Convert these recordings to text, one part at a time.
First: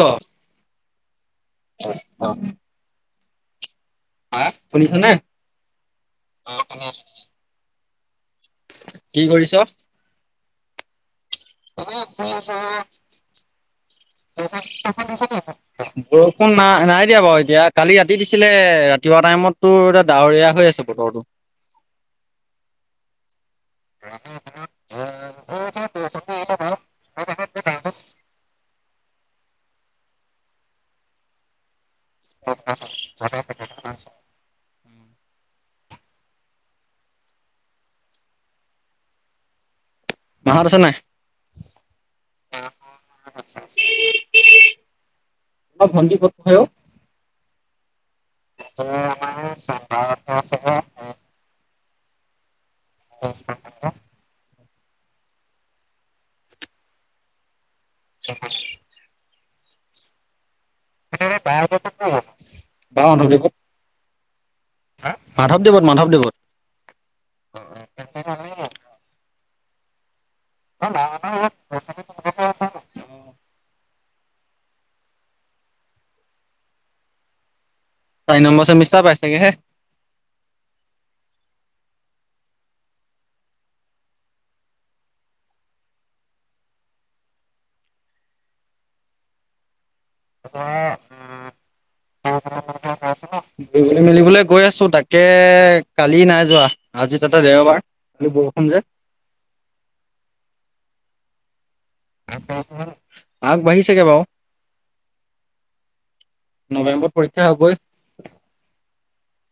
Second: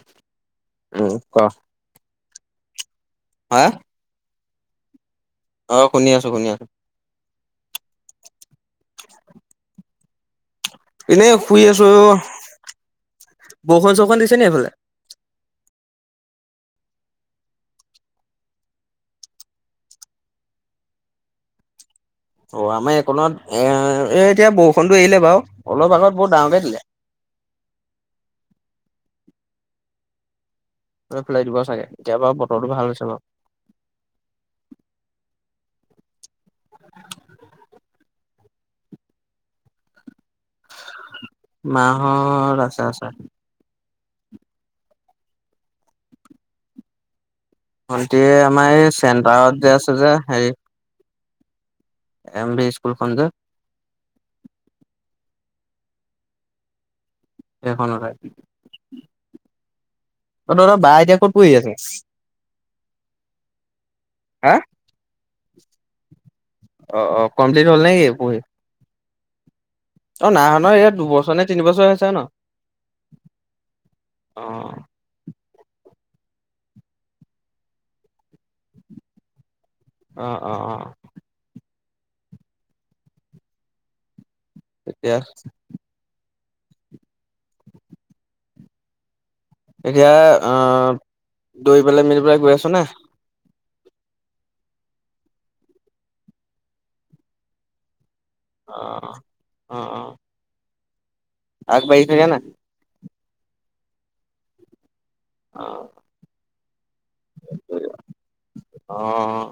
ক ওম ক হা অঁ শুনিছ নাই আঁহ শুনি আছো শুনি আছো। এনেই শুই আছো আছো বৰষুণ চৰষুণ দিছে অ নি সেইফালে বৰষুণ চৰষুণ দিছে নি সেইফালে বৰষুণ নাই নাই দিয়া বাৰু এতিয়া কালি ৰাতি দিছিলে ৰাতিপুৱা টাইমততো এতিয়া ডাৱৰীয়া হৈ আছে বতৰটো অ আমাৰ এই এই এতিয়া বৰষুণটো এৰিলে বাৰু অলপ আগত বহুত ডাঙৰকে দিলে তই ফ্লাইট পোৱাছাগে। [unintelligible] [unintelligible] মাহত আছে নাই? মাহত আছে আছে। অঁ ভন্টি ক'ত পঢ়ে অঁ ভণ্টী আমাৰ এই চেণ্টাৰত যে আছে যে হেৰি এম বেছ [unintelligible] এখনৰাই অ' তহঁতৰ বাই এতিয়া ক'ত পঢ়ি আছে? বা মাধৱদেৱত হা মাধৱদেৱত মাধৱদেৱত অ' অ' কমপ্লিট হ'ল নেকি পঢ়ি? অ' নাই হ ন ইয়াত দুবছৰ নে তিনিবছৰ হৈছে ন। অ' চাৰি নম্বৰ চেমিষ্টাৰ পাইছে গে হে। অ' অ' অ' এতিয়া। এতিয়া দৈ পেলাই মেলি পেলাই গৈ আছ নে? দৌৰিবলে মেলিবলে গৈ আছোঁ। তাকে কালি নাই যোৱা আজি তাতে দেওবাৰ। বৰষুণ যে অ', আগ বাঢ়ি থাকে নাই। আগবাঢ়ি ছেগে বাৰু। অ', নৱেম্বৰত পৰীক্ষা হ'বই অ',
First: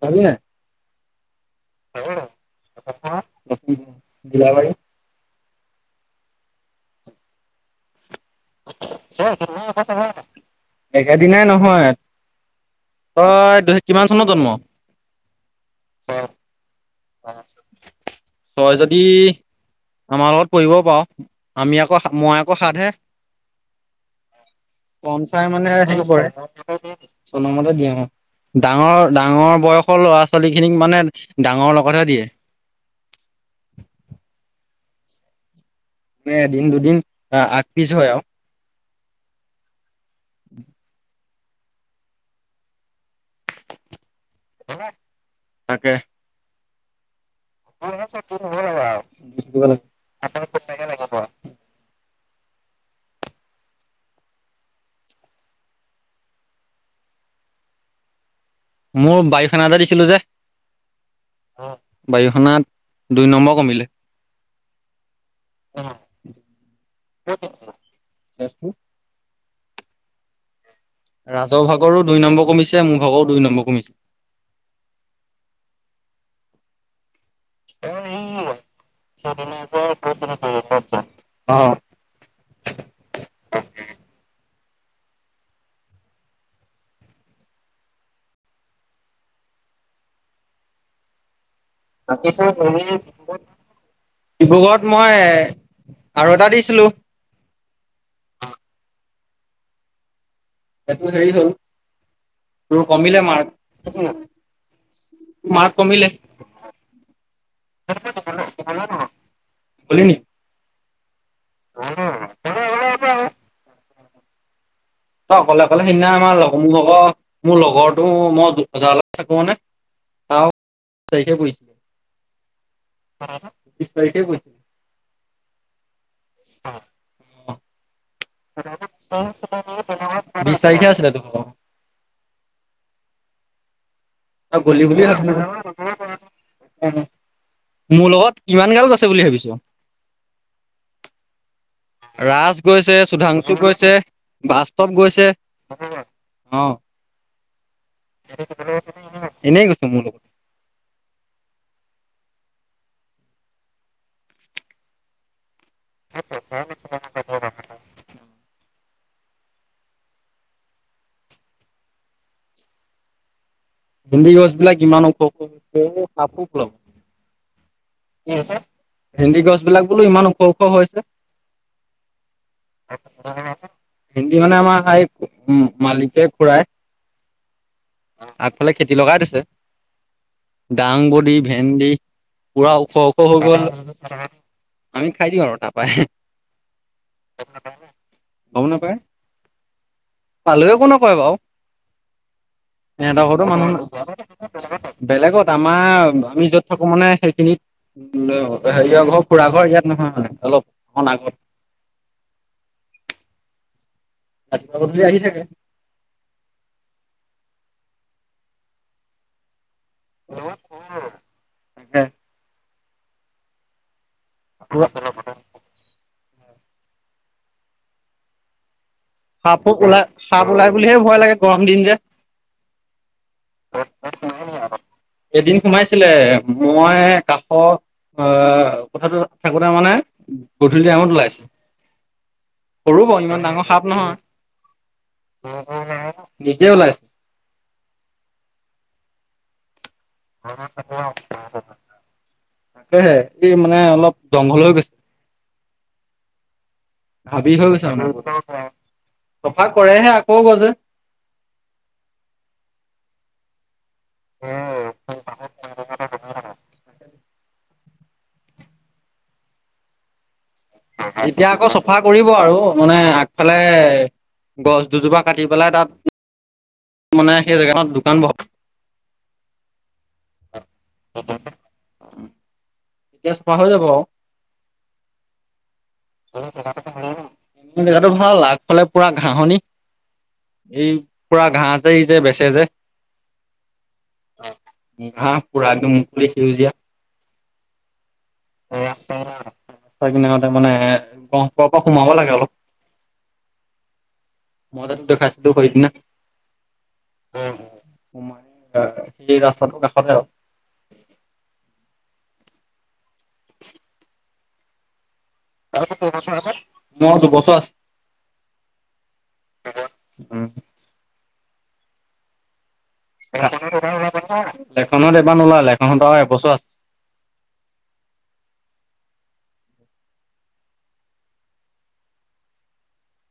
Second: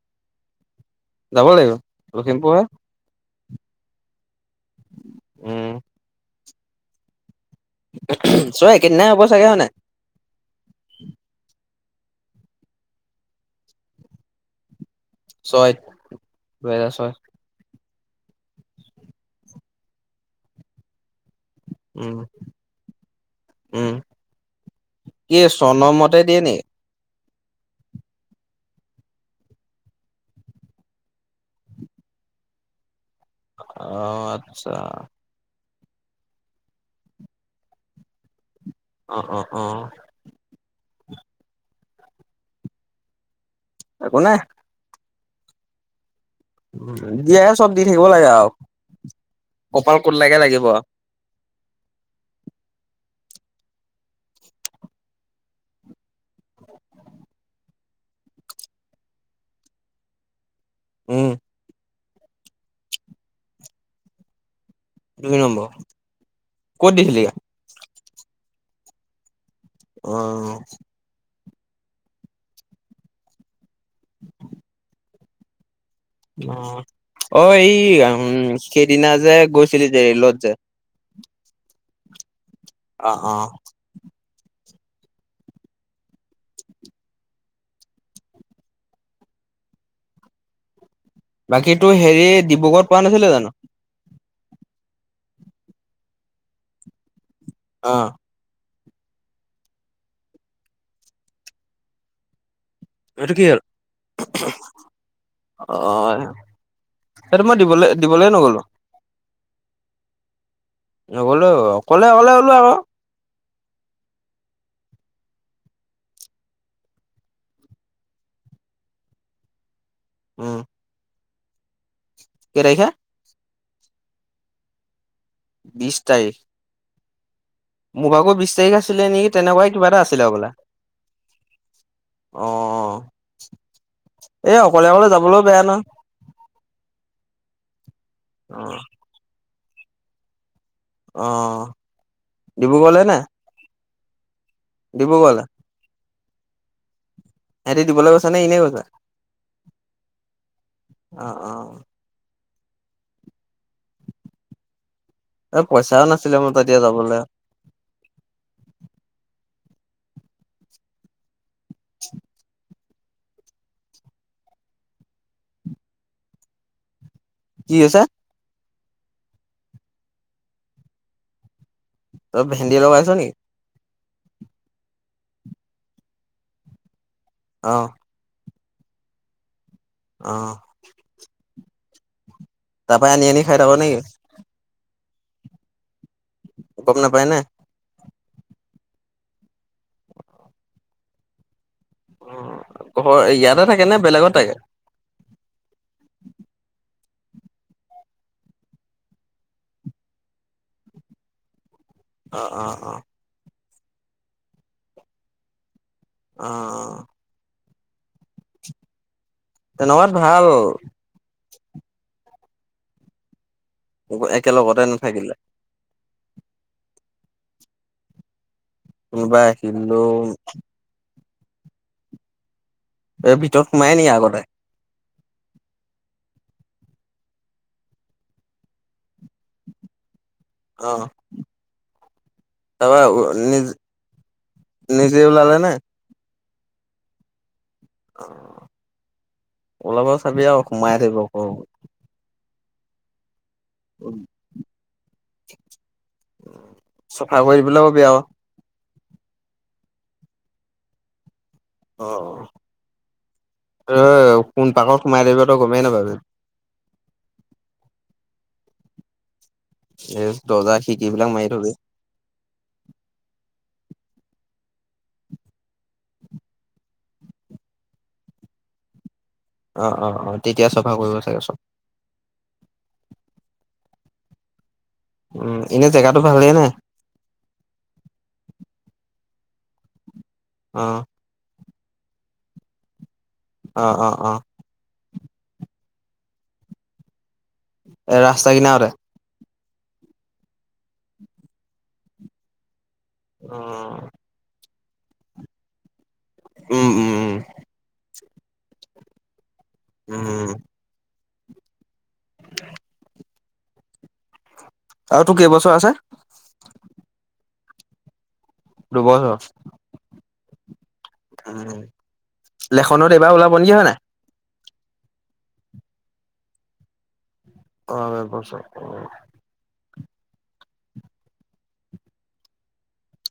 খাবি নাই। যাব লাগিব লখিমপুৰহে। দিলা ভাই। উম ছয় একেদিনাই চ হ'ব চাগে হয় নাই? একেদিনাই হব চাগে হয় নাই? একেদিনাই নহয়। তই দুইত কিমান চনত জন্ম। ছয় দুহেজাৰ ছয়। হয়। তই যদি আমাৰ লগত পঢ়িবও পাওঁ। আমি আকৌ উম, মই আকৌ সাত হে উম, পম কি চাই মানে সেই চনমতে কৰে। দিয়ে নেকি? চন মতে দিয়ে অ'। ডাঙৰ ডাঙৰ বয়সৰ ল'ৰা ছোৱালী খিনিক মানে ডাঙৰ লগ- পঠা দিয়ে। আহ আত্চ্ছা। মানে এদিন দুদিন আগ পিছ হয় আও অ' অ' অ' [unintelligible] একো নাই। তাকে মুৰা থাকিব কপাল লাগে ক'ত লাগে লাগিব আৰু। মোৰ বাৰী খানা এটা দিছিলো যে উম, অ। বাইঅখনত দুই নম্বৰ কমিলে। দুই নম্বৰ, ক'ত দেখিলি এয়া? অঁ। ৰাজৰ ভাগৰো দুই নম্বৰ কমিছে, মোৰ ভাগৰো দুই নম্বৰ কমিছে। অঁ। অ এই উম সেইদিনা যে গৈছিলি যে ৰেলত যে? অঁ। অঁ, অঁ। বাকী তোৰ হেৰি ডিব্ৰুগড়ত পৰা নাছিলে জানো? ডিব্ৰুগড়ত মই আৰু এটা দিছিলো। অঁহ। এ তো হেৰি হ'ল তোৰ কমিলে এইটো কি হ'ল? মাৰ্ক, মাৰ্ক অ কমিলে সেইটো মই দিবলৈ দিবলে নগলো [unintelligible] নগ'লোৱে। অকলে অকলে হ'লো আও তই অকলে অকলে সেইদিনা আমাৰ লগ মোৰ লগৰ মোৰ লগৰটো মই বজাৰত থাকো মানে তাৰ উম। তাৰিখে পৰিচ কে তাৰিখে? বিছ তাৰিখে পৰি বিছ তাৰিখ। অ। মোৰ ভাগৰ বিছ তাৰিখ আছিল নেকি? তেনেকুৱাই কিবা এটা আছিলে হ'বলা। বিশ তাৰিখে আছিলে তো অঁ। তই গলি বুলি ভাবিছিলোঁ। [unintelligible] মোৰ লগত অ কিমান গাল গৈছে বুলি ভাবিছ। অঁ। ৰাজ গৈছে, চুধাংশু গৈছে। বাস্তৱ গৈছে। ডিব্ৰুগড়লে অঁ। সিহঁতি দিবলৈ গৈছে নে এনেই গৈছে? এনেই গৈছে মোৰ লগত অ, অ। এ পইচাও নাছিলে মোৰ তেতিয়া যাবলে। [inaudible] দী গৈছে নে ইমান ওখ-ওখ। [unintelligible] কি আছে হিন্দী গছ বিলাক বোলো ইমান ওখ ওখ হৈছে তই ভেন্দি লগাইছ নি হিন্দী মানে আমাৰ হাই মালিকে খুৰাই অহ আগফালে খেতি লগাই দিছে অ দাংবডী ভেন্দি পুৰা ওখ তাৰ পৰাই ওখ আনি আনি হৈ খাই গ'ল থাক নেকি আমি খাই দিওঁ আৰু তাপাই গম নাপায় নে গম নাপায় পালে একো নকয় বাও অ এডশো মানুহ বেলেগত আমাৰ আমি য'ত থাকো মানে সেইখিনিত উ হেৰিয় ঘৰ খুৰা ঘৰ ইয়াত নহয় মানে অলপ অন আগত অ অ অ গধূলি আহি থাকে অ অ তেনেকাত ভাল তাকে একেলগতে নাথাকিলে কোনোবা সাপো ওলাই আহিলেও সাপ ওলাই বুলিহে ভয় লাগে গৰম দিন যে এই ভিতৰত সোমাই নেকি আগতে। এদিন সোমাইছিলে মই কাষৰ কুঠাটো। থাকোতে মানে গধূলি অ ডমত ওলাইছে সৰু তাৰপৰা ব ইমান নিজ ডাঙৰ সাপ। নহয় নিজে ওলালে নে। নিজেই ওলাইছে। অহ। ওলাব চাবি আৰু সোমাই আহিব আকৌ। তাকেহে। এই মানে অলপ জংঘল হৈ গৈছে। চফা হাবি কৰি হৈ দিবলৈ গৈছে কবি আৰু মানে। চফা কৰেহে আকৌ গজে। অহ। অ কোন পাকল সোমাই দিব তো গমেই নাপাবি। [unintelligible] খিৰিকী বিলাক এতিয়া মাৰি আকৌ থবি চাফা কৰিব আৰু, মানে আগফালে গছ দুজোপা কাটি পেলাই তাত, মানে সেই জেগাকনত দোকান বহাব। অ' অ' অ'। তেতিয়া চাফা কৰিব চাগে চব। তেতিয়া চফা হৈ যাব আৰু উম। এনে জেগাটো ভালেই নে জেগাটো ভাল। আগফালে পুৰা ঘাঁহনি, অ এই পুৰা ঘাঁহ এই যে বেচে যে। অ' অ' অ'। ঘাঁহ পুৰা একদম, মুকলি সেউজীয়া। [inaudible] এ ৰাস্তা কিনাৰতে ৰাস্তাৰ কিনাৰতে মানে, গহপুৰৰ পৰা সোমাব লাগে অলপ। অ'। মই যে তোক দেখাইছিলো সেইদিনা। উম উম উম [unintelligible] সেই ৰাচ ৰাস্তাটোৰ কাষতে আৰু। উম [inaudible] আৰু তোৰ কেইবছৰ আছে? মোৰ আৰু দুবছৰ আছে। দুবছৰ। উম। [unintelligible] লেখনত এইবাৰ ওলাব নেকি হয় নাই? লেখনত এবাৰ নোলাল, লেখনহঁতৰ আৰু এবছৰ আছে। অ' আৰু এবছৰ অ'।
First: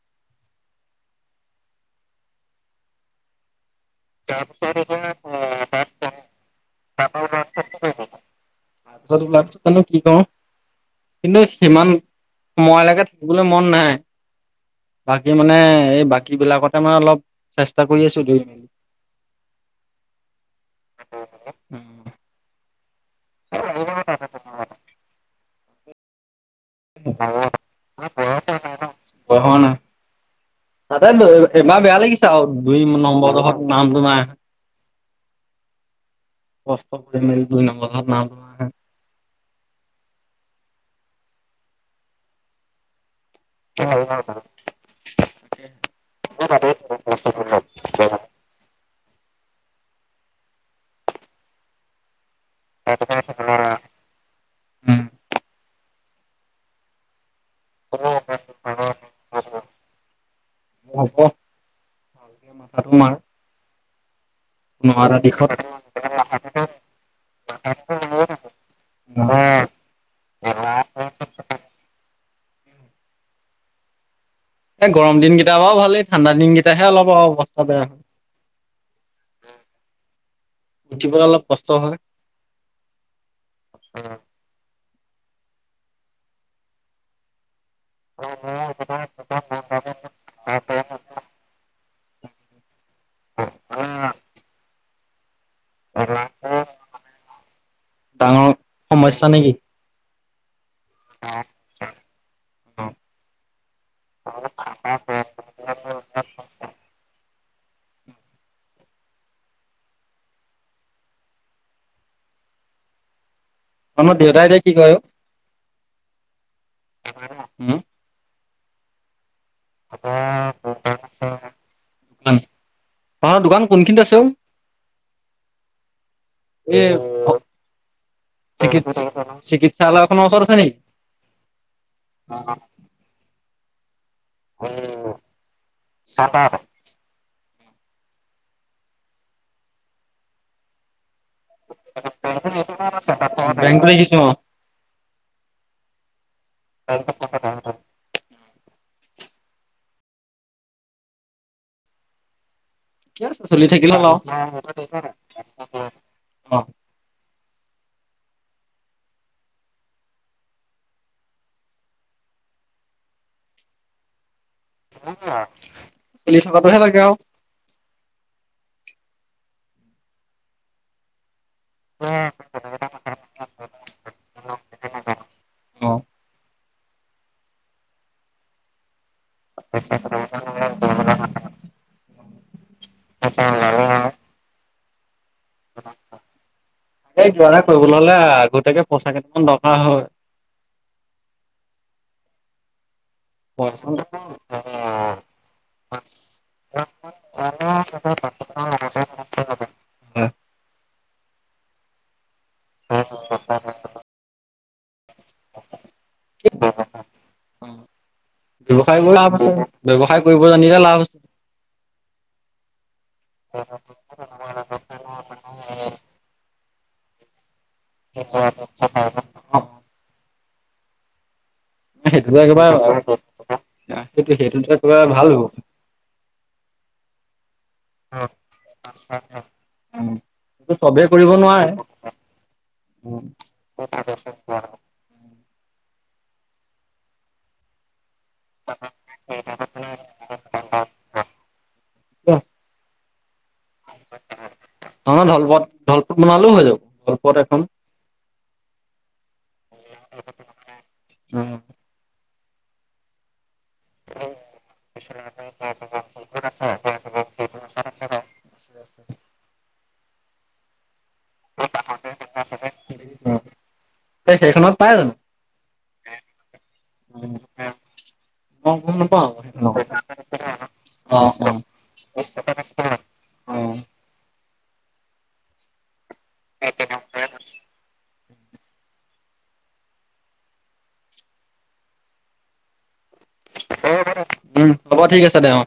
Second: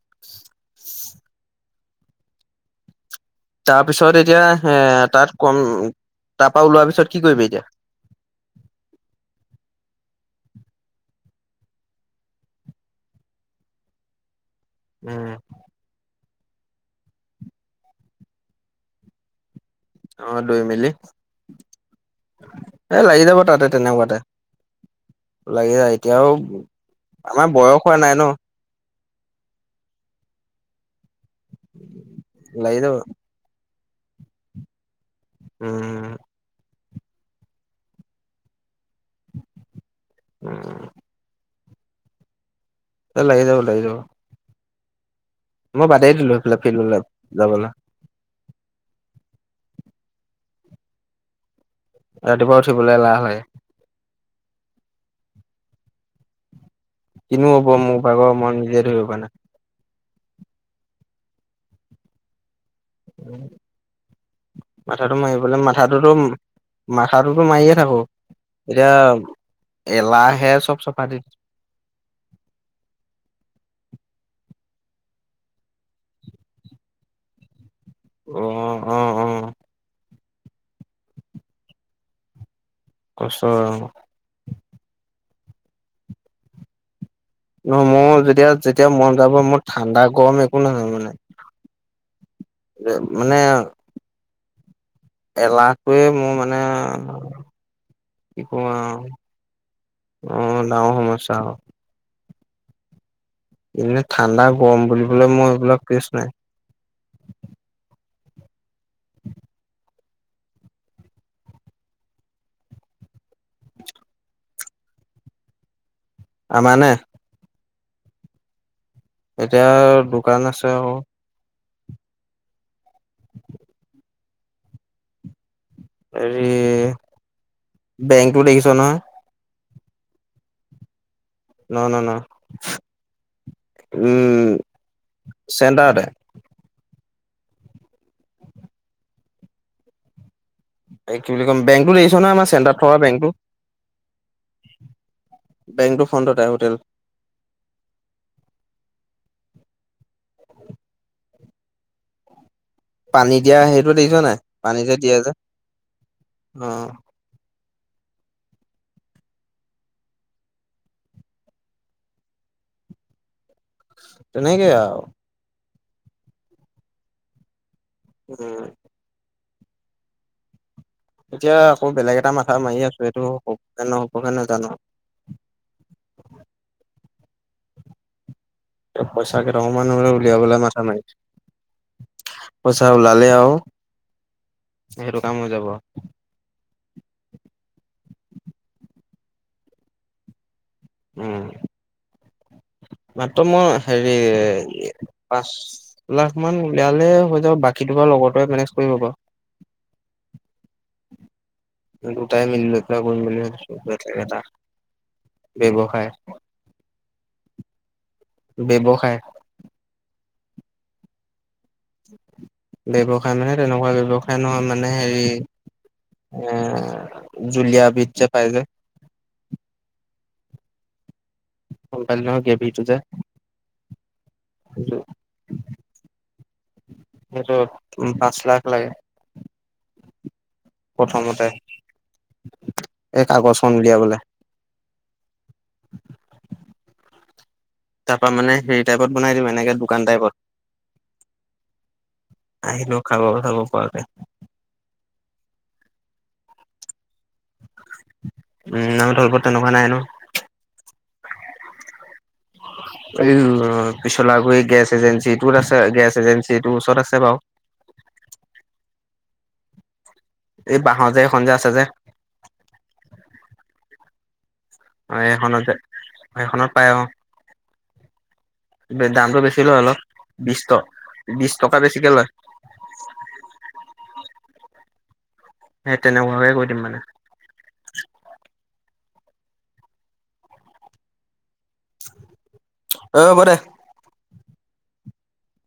[inaudible] তাৰপিছত এতিয়া, এ তাত কম, তাৰ পৰা ওলোৱা পিছত কি কৰিবি এতিয়া? তাৰপিছত ওলোৱাৰ পিছত জানো কি কৰো! কিন্তু সিমান সময়লৈকে থাকিবলৈ মন নাই। উম, বাকী মানে, এই বাকী বাকীবিলাকতে মানে অলপ, চেষ্টা কৰি আছো ধুই মেলি। অ' ধুই মেলি এ লাগি যাব তাতে তেনেকুৱাতে, লাগি যায়। তেওঁ আমাৰ বয়স হোৱা নাই ন ক শ ন [inaudible] তাতে এবাৰ বেয়া লাগিছো আৰু লাগি দুই যাব নম্বৰ জখত নাম ন উম। কষ্ট কৰি ম দুই নম্বৰ ন ল উ। এ লাই য লাই যও [inaudible] মই বাদেই দিলো সেইফালে ফিল্ড যাবলৈ ৰাতিপুৱা উঠিবলৈ এলাহ হয় কিনো হ'ব মোৰ ভাগৰ। মই নিজে কৰিবিব প নে [inaudible] তোমাৰ? মাথাটো মাৰিবলে মাথাটোতো মাথাটোতো মাৰিয়ে থাকো এতিয়া এলাহ সে চব চফা দি এই গৰম দিন কেইটা বাও ভালেই ঠাণ্ডা দিনকেইটাহে অলপ অস্থা অ' অ' উম। উঠিবলৈ অলপ কষ্ট হয়। কষ্ট ন মোৰ যেতিয়া যেতিয়া মন যাব মোৰ। ঠাণ্ডা গৰম একো নহয় মানে মানে এলাহটোৱে মোৰ মানে কি ডাঙৰ কোৱা সমস্যা নেকি অ' ডাঙৰ সমস্যা ইনে ঠা [inaudible] গম বুলি পেলাই মই এইবিলাক। কৃষ্ণাই আমাৰ দেউতাই এতিয়া কি কয়? আমাৰ নে? উম এতিয়া দোকান আছে আৰু তহতৰ দোকান কোনখিনিত আছে অ'? হেৰি এই বেংকটো দেখিছ শ নহয় শিক চালাখন ওচৰত আছে নেকি? ন ন ন উম চেণ্টাৰতে। এই কি বুলি ক'ম বেংকটো দেখিছ নহয় আমাৰ নেকি? চেণ্টাৰত থকা বেংকটো, বেংকত দেখিছো অ বেংকটো ফ্ৰণ্টতে হোটেল। থিকে পানী আছে দিয়া চলি সেইটো থাকিলে হ'ল দেখিছ নাই পানী যে আৱ, দিয়ে যে অহ অ তেনেকে আৱ। চলি থকাটোহে লাগে আৱ। উম। এতিয়া আকৌ বেলেগ এটা মাথা মাৰি আছো সেইটো হ'বগে নহ'ব গে নেজানো আৱ। অ [inaudible] পইচা কেইটকামান মানে উলিয়াবলে মাথা মাৰি আছোঁ, পইচা ওলালে আৱ সেইটো কাম হৈ যাব। সেই কিবা এটা কৰিবলে হ'লে আগতিয়াকে পইচা কেইটামান দৰকাৰ হয়। উম মাত্ৰ মই পইচা অ হেৰি পাঁচ লাখ মান উলিয়ালে হৈ যাব বাকী তোমাৰ লগৰটোৱে মেনেজ কৰিব বাৱ। দুটাই মিলি লৈ দুটাই কৰিম বুলি ভাবিছোঁ বেলেগ এটা ব্যৱসায়। ব্যৱসায় বোৰ লাভ আছে ব্যৱসায় কৰিব জানিলে লাভ আছে। [inaudible] ব্যৱসায় মানে তেনেকুৱা ব্যৱসায় নহয় মানে হেৰি, এ [inaudible] জুলীয়া বিধ যে পাই যে। অ গম পালি সেইটোতো নহয় গ্ৰেভিটো যে একেবাৰে, সেইটো সেইটোতো একেবাৰ ভাল হ'ব। সেইটো অ, পাঁচ লাখ লাগে অ টো চবে কৰিব প্ৰথমতে। নোৱাৰে এই কাগজখন উলিয়াবলে। তাপা মানে হেৰি টাইপত বনাই দিম এনেকে দোকান টাইপত আহিলো খাব চাব পৰাকে। ধল পত বনালো হৈ যাব। এখন উম নাই তলপত তেনেকোৱা নাই ন। উম এ ইল অ পিছল গৰি গেছ এজেঞ্চিটোত আছে গেছ এজেঞ্চিটোৰ ওচৰত আছে বাউ এই বা মাজে সন্ধিয়া আছে যে এ সেইখনত পাই জানো সেইখনত যে সেইখনত পাই অ মই গম নাপাওঁ দামটো বেছি লয় অলপ। বিশ ট বিশ টকা বেছিকে লয় অহ হেট তেনেকুৱাকে কৰি দিম মানে [inaudible] [inaudible] অ হব দে উম হ'ব ঠিক আছে দে অ